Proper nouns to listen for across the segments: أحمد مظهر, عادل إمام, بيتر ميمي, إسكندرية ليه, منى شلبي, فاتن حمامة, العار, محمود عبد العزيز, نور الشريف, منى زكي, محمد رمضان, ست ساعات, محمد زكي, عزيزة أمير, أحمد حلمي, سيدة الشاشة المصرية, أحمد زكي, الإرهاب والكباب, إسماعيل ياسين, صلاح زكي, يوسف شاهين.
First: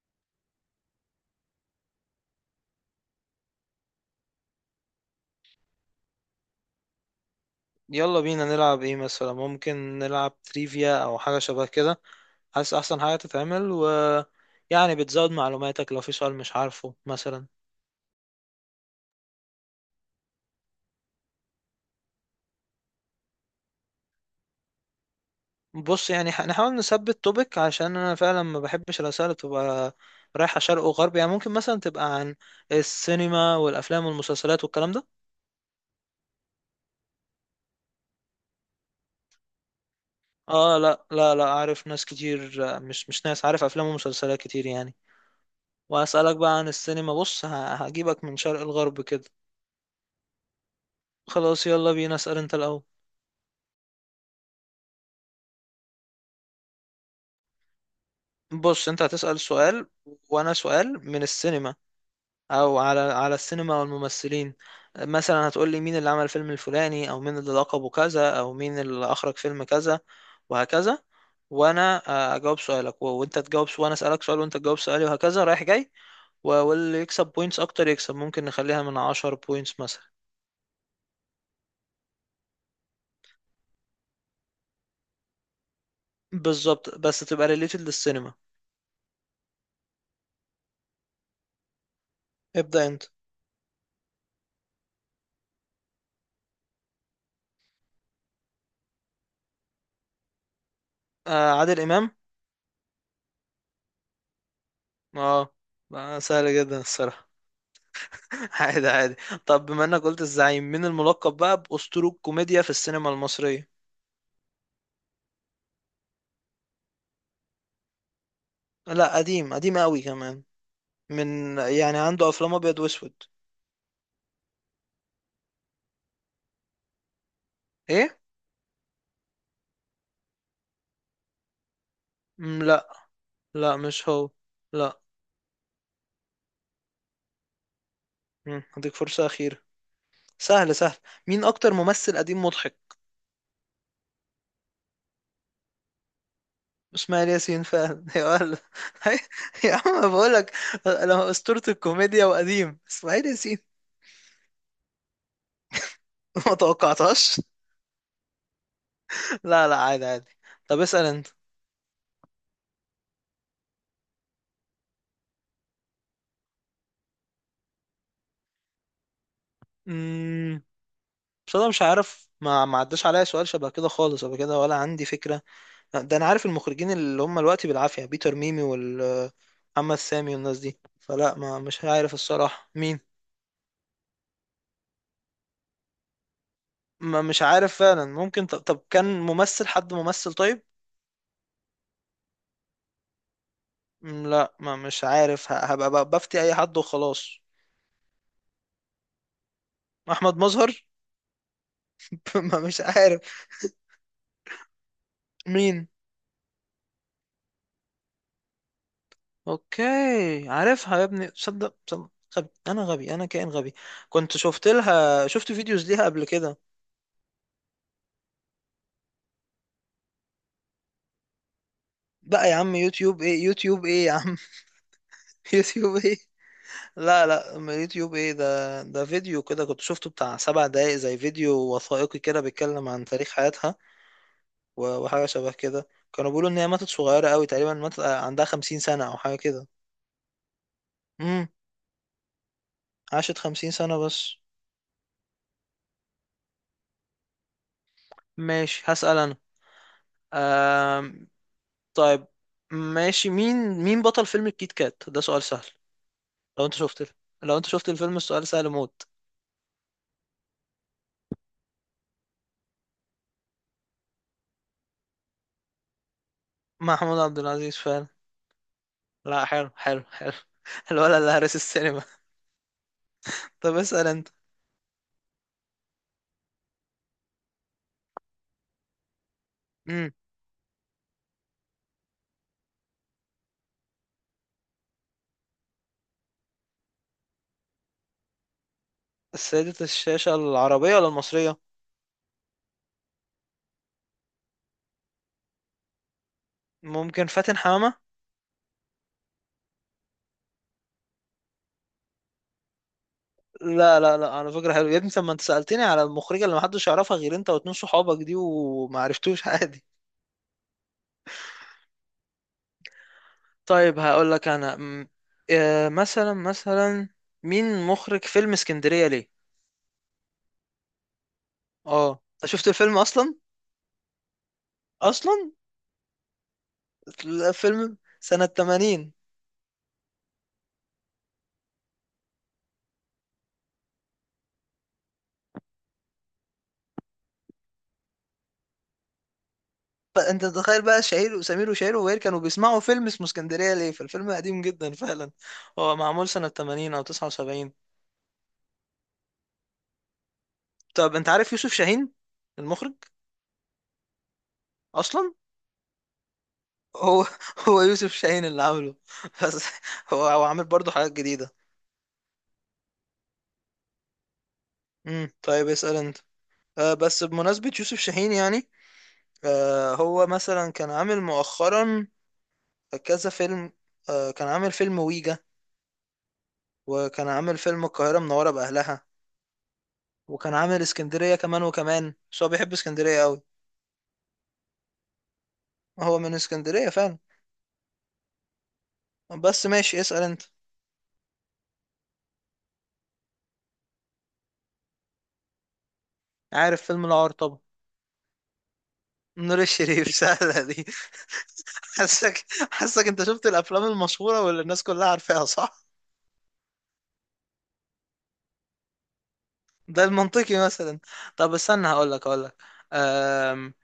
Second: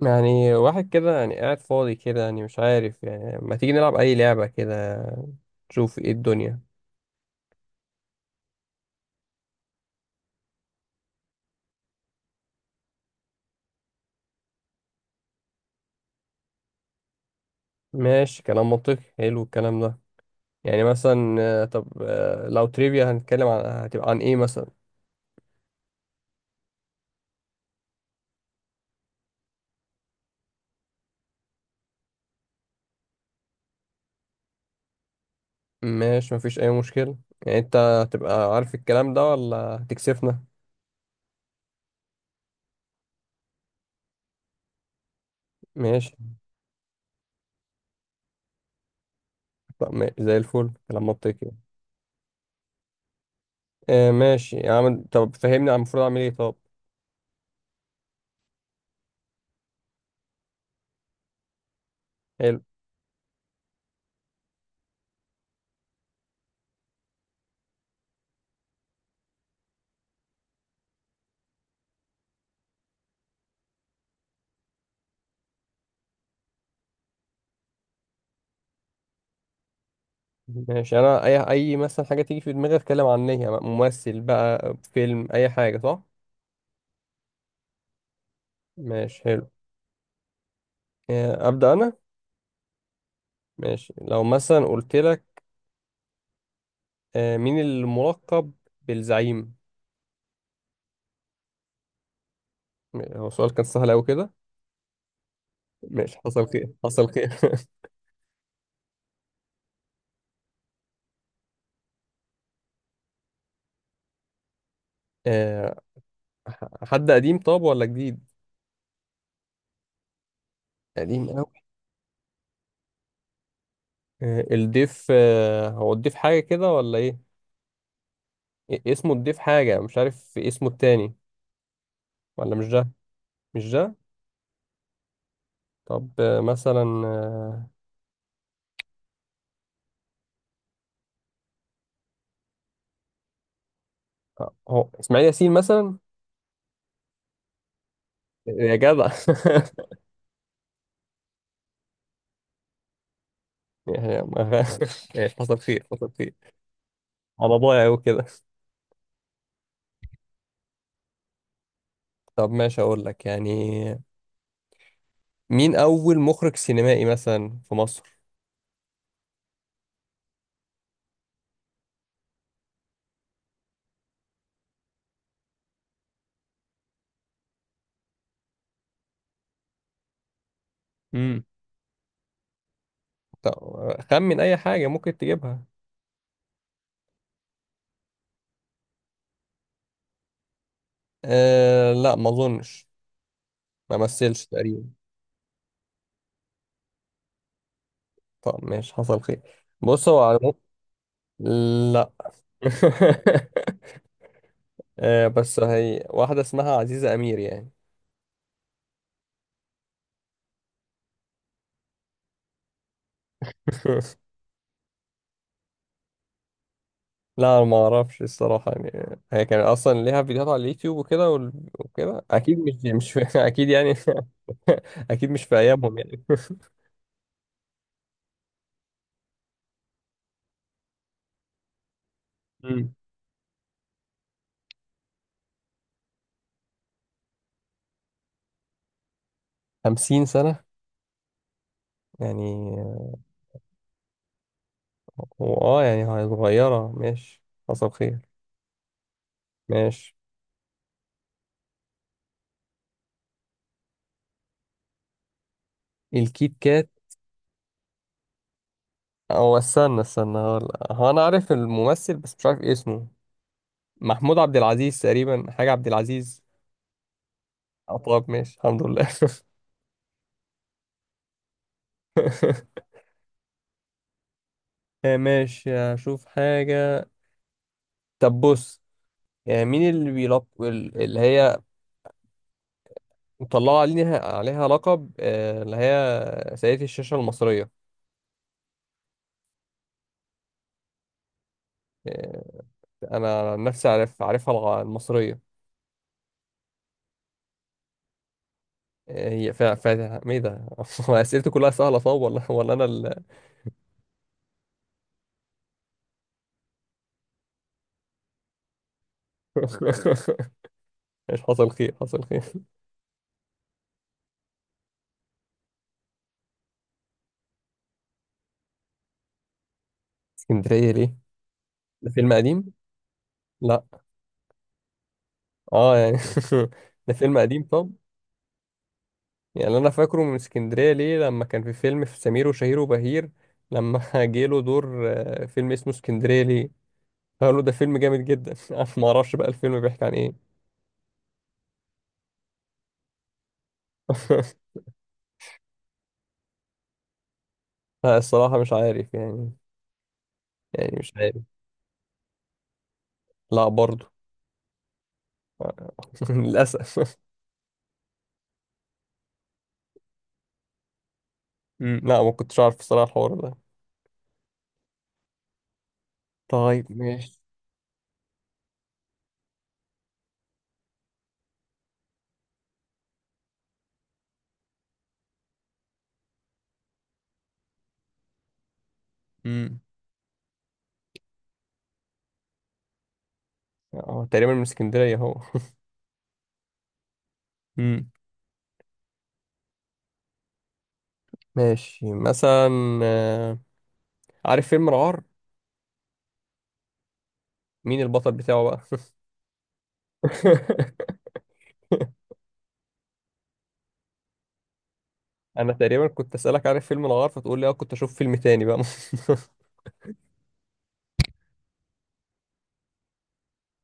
يعني واحد كده، يعني قاعد فاضي كده، يعني مش عارف، يعني ما تيجي نلعب أي لعبة كده، نشوف ايه الدنيا. يلا بينا نلعب ايه مثلا؟ ممكن نلعب تريفيا او حاجة شبه كده. حاسس احسن حاجة تتعمل و يعني بتزود معلوماتك لو في سؤال مش عارفه مثلا. ماشي، كلام منطقي، حلو الكلام ده. يعني مثلا طب، لو تريفيا هنتكلم عن هتبقى عن ايه مثلا؟ بص يعني نحاول نثبت توبيك، عشان انا فعلا ما بحبش الاسئله اللي تبقى رايحه شرق وغرب. يعني ممكن مثلا تبقى عن السينما والافلام والمسلسلات والكلام ده. ماشي، مفيش أي مشكلة. يعني انت هتبقى عارف الكلام ده ولا هتكسفنا؟ اه لا لا لا، عارف ناس كتير، مش ناس، عارف افلام ومسلسلات كتير يعني. ماشي، واسالك بقى عن السينما. بص هجيبك من شرق الغرب كده. طب زي الفل، كلام منطقي. خلاص يلا بينا، اسال انت الاول. آه ماشي يا عم، طب فهمني المفروض أعمل ايه طب؟ بص انت هتسأل سؤال وانا سؤال من السينما، حلو. او على السينما والممثلين. مثلا هتقول لي مين اللي عمل فيلم الفلاني، او مين اللي لقبه كذا، او مين اللي اخرج فيلم كذا، وهكذا. وانا اجاوب سؤالك، وانت تجاوب، وانا اسألك سؤال وانت تجاوب سؤالي، وهكذا رايح جاي. واللي يكسب بوينتس اكتر يكسب. ممكن نخليها من 10 بوينتس مثلا. ماشي انا، اي مثلا حاجه تيجي في دماغي اتكلم عنها، ممثل بقى، فيلم، اي حاجه، صح؟ بالظبط، بس تبقى ريليتد للسينما. ماشي، حلو. ابدا انا. ابدأ انت. ماشي، لو مثلا قلت لك مين الملقب بالزعيم؟ آه، عادل امام. هو السؤال كان سهل قوي كده. اه. ماشي، حصل سهل خير جدا حصل خير. الصراحة. عادي عادي. طب بما انك قلت الزعيم، مين الملقب بقى بأسطورة الكوميديا في السينما المصرية؟ آه، حد قديم، طب، ولا جديد؟ لا، قديم قديم قوي كمان. قديم من قوي. يعني عنده افلام ابيض واسود. الضيف، هو الضيف حاجه كده ولا ايه؟ ايه. إيه اسمه، الضيف حاجه، مش عارف اسمه التاني. ولا مم، مش لا. ده؟ مش لا ده. مش هو. لا. طب مثلا آه، هديك فرصة أخيرة. سهل سهل. مين أكتر ممثل قديم مضحك؟ هو اسماعيل ياسين مثلا. إسماعيل ياسين فعلا. يا ولد. يا جدع يا عم بقول لك، أنا أسطورة الكوميديا وقديم إسماعيل ياسين. ماشي، حصل خير حصل خير. ما توقعتهاش. على ضايع وكده. لا لا، عادي عادي. طب اسأل. طب ماشي، اقول لك، يعني مين اول مخرج سينمائي مثلا في مصر؟ أنت، بس انا مش عارف، ما عداش عليا سؤال شبه كده خالص قبل كده، ولا عندي فكره. ده انا عارف المخرجين اللي هم دلوقتي بالعافيه، بيتر ميمي والمحمد سامي والناس دي، فلا امم ما مش عارف الصراحه مين. طب خمن اي حاجه ممكن تجيبها. ما مش عارف فعلا. ممكن طب كان ممثل، حد ممثل طيب. أه لا، ما اظنش. ما مثلش لا، ما تقريبا. مش عارف، هبقى بفتي اي حد وخلاص. طب ماشي، حصل خير. بص هو احمد على. مظهر. لا. ما مش عارف. أه بس مين؟ هي واحده اسمها عزيزه امير يعني. اوكي. عارفها يا ابني، صدق صدق. غبي انا، غبي انا كائن غبي. كنت شفت فيديوز ليها قبل كده. لا أنا ما اعرفش الصراحه، يعني هي كان اصلا ليها فيديوهات على اليوتيوب وكده، وكده بقى يا اكيد، عم، مش يوتيوب في... ايه، اكيد يوتيوب يعني. ايه يا عم. اكيد مش في يوتيوب ايامهم ايه. يعني. لا لا، ما يوتيوب ايه! ده فيديو كده، كنت شفته بتاع 7 دقايق، زي فيديو وثائقي كده بيتكلم مم. عن تاريخ حياتها. وحاجة شبه كده. كانوا بيقولوا ان هي ماتت صغيرة قوي، تقريبا ماتت عندها 50 سنة او حاجة كده. 50 سنه امم. يعني. عاشت 50 سنة بس. هو يعني هي صغيره، ماشي، حصل خير. ماشي هسأل انا. ماشي، آم... طيب ماشي. مين بطل فيلم الكيت كات؟ ده سؤال سهل. الكيت لو انت كات. شفت لو انت شفت الفيلم، السؤال سهل موت. او استنى استنى، هو انا عارف الممثل بس مش عارف اسمه، محمود عبد العزيز تقريبا، حاجه عبد العزيز. محمود عبد العزيز. طب ماشي، الحمد لله. لا، حلو حلو حلو. الولد اللي هرس السينما. طب اسأل انت. ماشي اشوف حاجه. طب بص، يعني مين امم. اللي اللي هي مطلعة عليها لقب اللي هي سيدة الشاشة المصرية؟ السيدة الشاشة العربية ولا المصرية؟ آه، أنا عن نفسي عارف، عارفها المصرية. ممكن فاتن حمامة. هي فا. ما إيه ده؟ هو أسئلتي كلها سهلة، صعب ولا أنا ال... لا لا لا، على فكرة حلو يا ابني. طب ما انت سألتني على المخرجة اللي محدش يعرفها غير انت واتنين صحابك دي، وما عرفتوش. عادي. مش، حصل خير حصل خير. طيب هقول لك انا مثلا، مين مخرج فيلم اسكندرية ليه؟ اسكندرية ليه؟ ده اه، فيلم انت شفت قديم؟ الفيلم اصلا لا. اصلا اه يعني. ده فيلم لا، قديم طب. فيلم سنة 80. يعني أنا فاكره من اسكندرية ليه لما كان في فيلم في سمير وشهير وبهير، لما جه له دور فيلم اسمه اسكندرية ليه. قالوا له ده فيلم جامد جدا. انا ما اعرفش بقى الفيلم بيحكي عن انت ايه. تتخيل بقى، شهير وسمير وشهير وبهير كانوا بيسمعوا فيلم اسمه اسكندريه ليه؟ فالفيلم قديم جدا فعلا. هو معمول سنه 80 او 79. لا، الصراحة مش عارف يعني. يعني مش طب انت عارف. عارف يوسف شاهين المخرج لا برضو. اصلا؟ للأسف. هو هو يوسف شاهين اللي عامله. بس هو عامل برضه حاجات جديده. مم، لا ما كنتش عارف الصراحة الحوار ده. طيب اسال انت. طيب بس ماشي. بمناسبه يوسف شاهين يعني، هو مثلا كان عامل مؤخرا كذا فيلم. كان عامل فيلم ويجا، وكان عامل فيلم القاهره منوره باهلها، مم. وكان عامل اسكندرية كمان وكمان. بس هو بيحب اسكندرية قوي. اه تقريبا من اسكندرية اهو. هو من اسكندرية فعلا. مم. بس ماشي، اسأل انت. ماشي مثلا، آه، عارف فيلم العار، عارف فيلم العار طبعا. مين البطل بتاعه بقى؟ نور الشريف. سهلة دي. حاسك حاسك انت شفت الافلام المشهورة واللي الناس كلها عارفاها، انا صح؟ تقريبا كنت اسالك عارف فيلم العار، فتقول لي اه، كنت اشوف فيلم تاني بقى. ده المنطقي مثلا. طب استنى، هقول لك. أم...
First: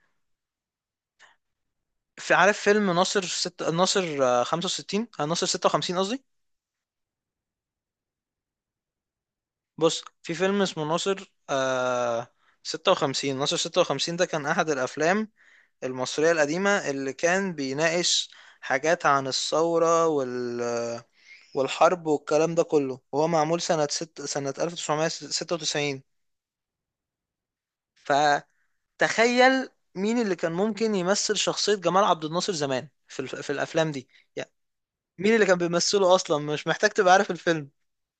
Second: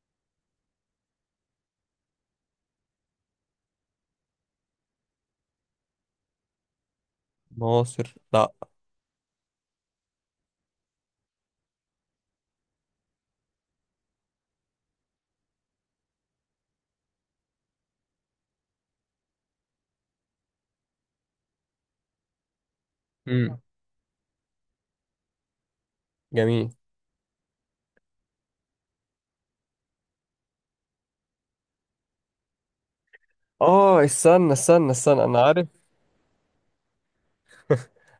في، عارف فيلم ناصر ناصر 65، ناصر 56 قصدي. ناصر لا. بص في فيلم اسمه ناصر 56، ناصر 56 ده كان احد الافلام المصرية القديمة اللي كان بيناقش حاجات عن الثورة والحرب والكلام ده كله، وهو مم. معمول سنة 1996. جميل. فتخيل، مين اللي كان ممكن يمثل شخصية جمال عبد الناصر زمان في الأفلام اه، دي؟ يعني استنى استنى استنى، مين انا اللي كان عارف، بيمثله أصلا؟ مش محتاج تبقى عارف الفيلم.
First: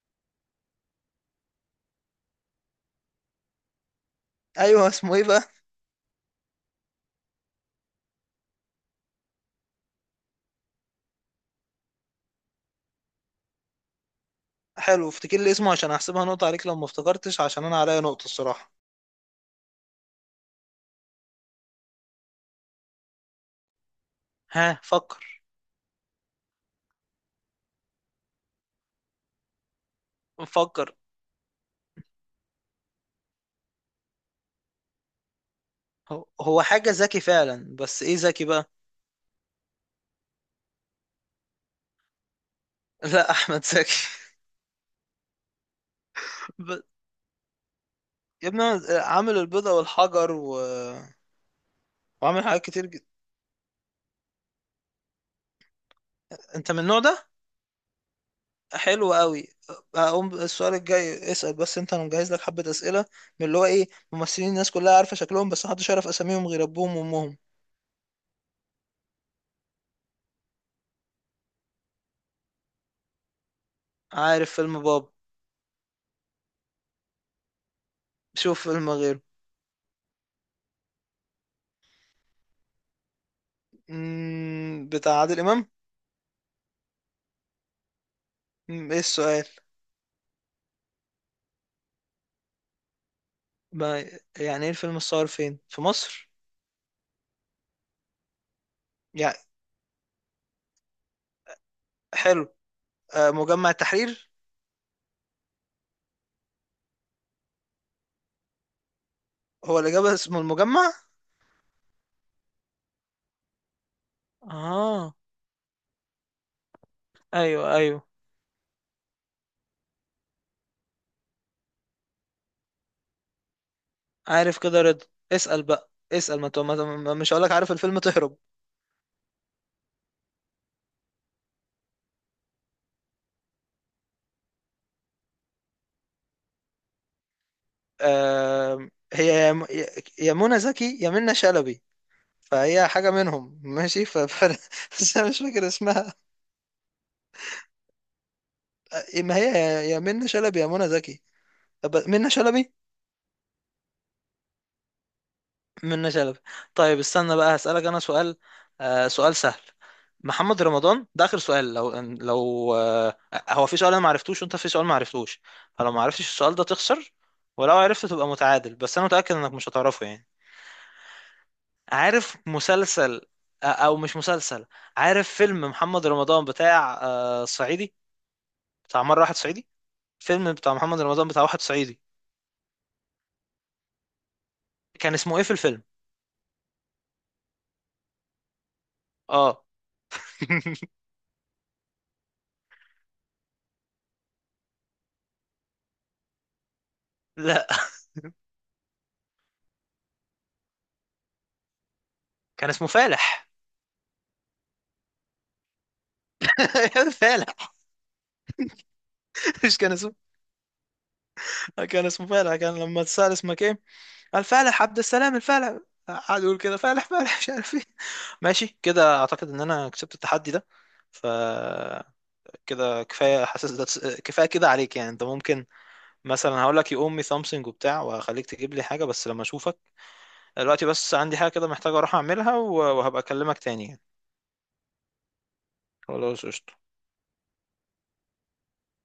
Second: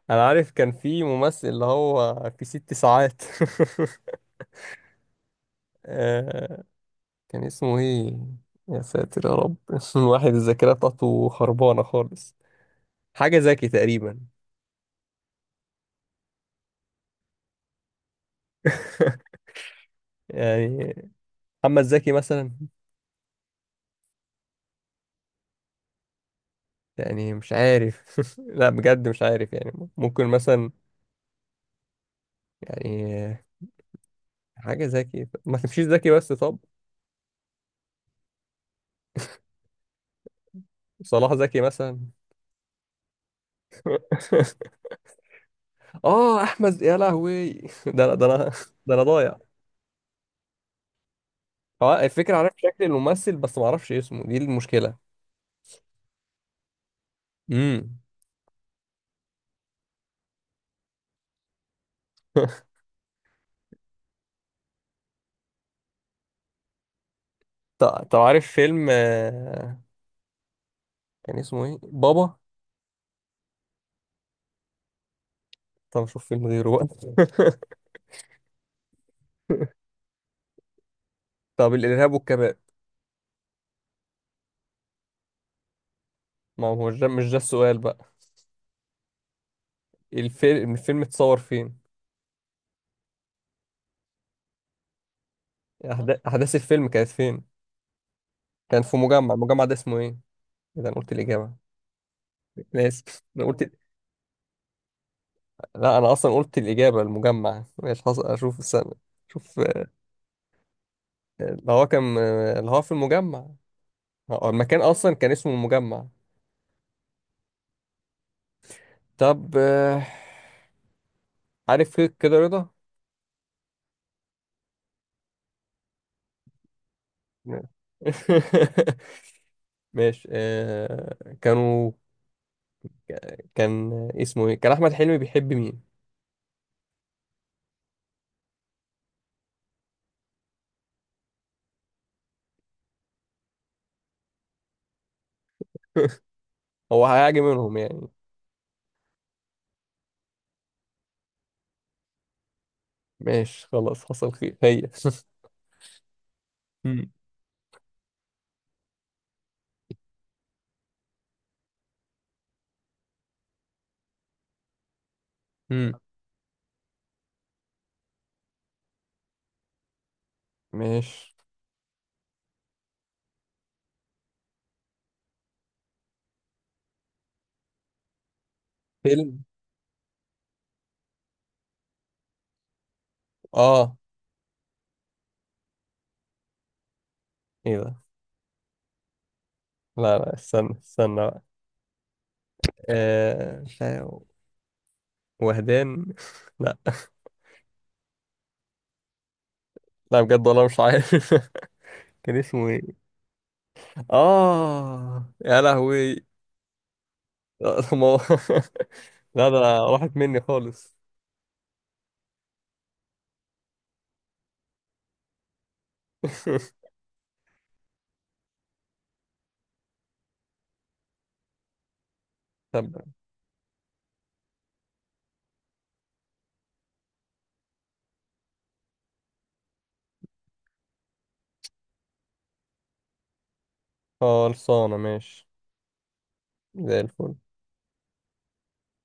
انا عارف كان في ممثل اللي هو في ست ساعات. أيوه، اسمه إيه بقى؟ آه، كان اسمه ايه؟ يا ساتر يا رب، الواحد الذاكرة بتاعته خربانة خالص. حاجة زكي تقريبا. حلو، افتكر لي اسمه عشان أحسبها نقطة عليك لو ما افتكرتش، عشان أنا عليا نقطة الصراحة. يعني محمد زكي مثلا. ها، فكر. يعني مش عارف. لا بجد مش عارف يعني، ممكن مثلا. فكر. يعني حاجة زكي، ما تمشيش زكي هو بس طب. هو حاجة ذكي فعلا، بس إيه ذكي بقى؟ صلاح زكي مثلا. لا، احمد زكي. اه احمد، ب- يا لهوي. ده يا انا، ابني، ده انا ضايع. عامل البيضة والحجر اه، الفكرة وعامل عارف حاجات شكل كتير جدا. الممثل بس ما اعرفش اسمه، دي المشكلة. انت من النوع ده. امم. حلو قوي. هقوم السؤال الجاي اسأل، بس انت انا مجهز لك حبة اسئلة من اللي هو ايه، ممثلين الناس كلها عارفة شكلهم بس محدش يعرف اساميهم غير ابوهم وامهم. طب عارف فيلم، كان اسمه ايه بابا؟ عارف فيلم باب. طب اشوف فيلم غيره بقى. شوف فيلم غيره. طب، الارهاب والكباب. بتاع عادل امام. ما هو مش ده، مش ده السؤال بقى. ايه السؤال؟ الفيلم اتصور فين؟ ما يعني ايه الفيلم الصور فين في مصر؟ احداث الفيلم كانت فين؟ كان في مجمع، يعني. المجمع ده اسمه ايه؟ اذا انا قلت الاجابة، حلو. انا اسف، انا قلت. مجمع التحرير. لا انا اصلا قلت الاجابة، المجمع. ماشي، حصل، اشوف السنة. شوف هو الإجابة اسمه المجمع. اللي هو في المجمع. هو المكان اصلا اه، كان اسمه المجمع. ايوه ايوه. طب عارف فيك كده رضا. عارف كده رضا. اسأل بقى اسأل، ما, تو- ما ما- مش هقولك نعم. عارف الفيلم تهرب. ماشي كان اسمه ايه، كان احمد حلمي بيحب مين؟ هي يا منى زكي يا منى شلبي، فهي حاجة منهم ماشي. بس أنا مش فاكر اسمها. هو هيعجب منهم يعني. ما هي يا منى شلبي يا منى زكي. طب منى شلبي. ماشي، خلاص، حصل خير هي. منة شلبي. طيب مم. استنى بقى، هسألك أنا سؤال. سؤال سهل. محمد رمضان ده آخر سؤال. لو لو آه هو في سؤال أنا معرفتوش وأنت في سؤال معرفتوش، فلو مم. معرفتش السؤال ده تخسر، ولو عرفت تبقى متعادل. بس أنا متأكد إنك مش هتعرفه يعني. ماشي، عارف مسلسل، أو مش مسلسل، عارف فيلم محمد رمضان بتاع صعيدي، بتاع مرة واحد فيلم. صعيدي. فيلم بتاع محمد رمضان بتاع واحد صعيدي، اه كان اسمه إيه في الفيلم؟ ايه ده؟ آه. لا لا، استنى استنى بقى. مش عارف. وهدان لا. لا. لا بجد والله مش عارف. كان اسمه كان اسمه ايه؟ فالح. اه يا لهوي. فالح. لا طب ما هو- لا ده، مش كان راحت اسمه، مني خالص. كان اسمه فالح. كان لما اتسأل اسمك ايه قال فالح عبد السلام الفالح. قعد يقول كده فالح فالح مش عارف ايه. ماشي كده، اعتقد ان انا كسبت التحدي ده. ف طب، كده كفايه، حاسس ده كفايه كده عليك. يعني انت ممكن مثلا هقول لك يقوم مي سامسونج وبتاع، وهخليك تجيب لي حاجه بس لما اشوفك. دلوقتي بس عندي حاجه كده محتاج اروح اعملها، وهبقى اكلمك تاني يعني. خلصانة ماشي. خلاص قشطة. زي الفل.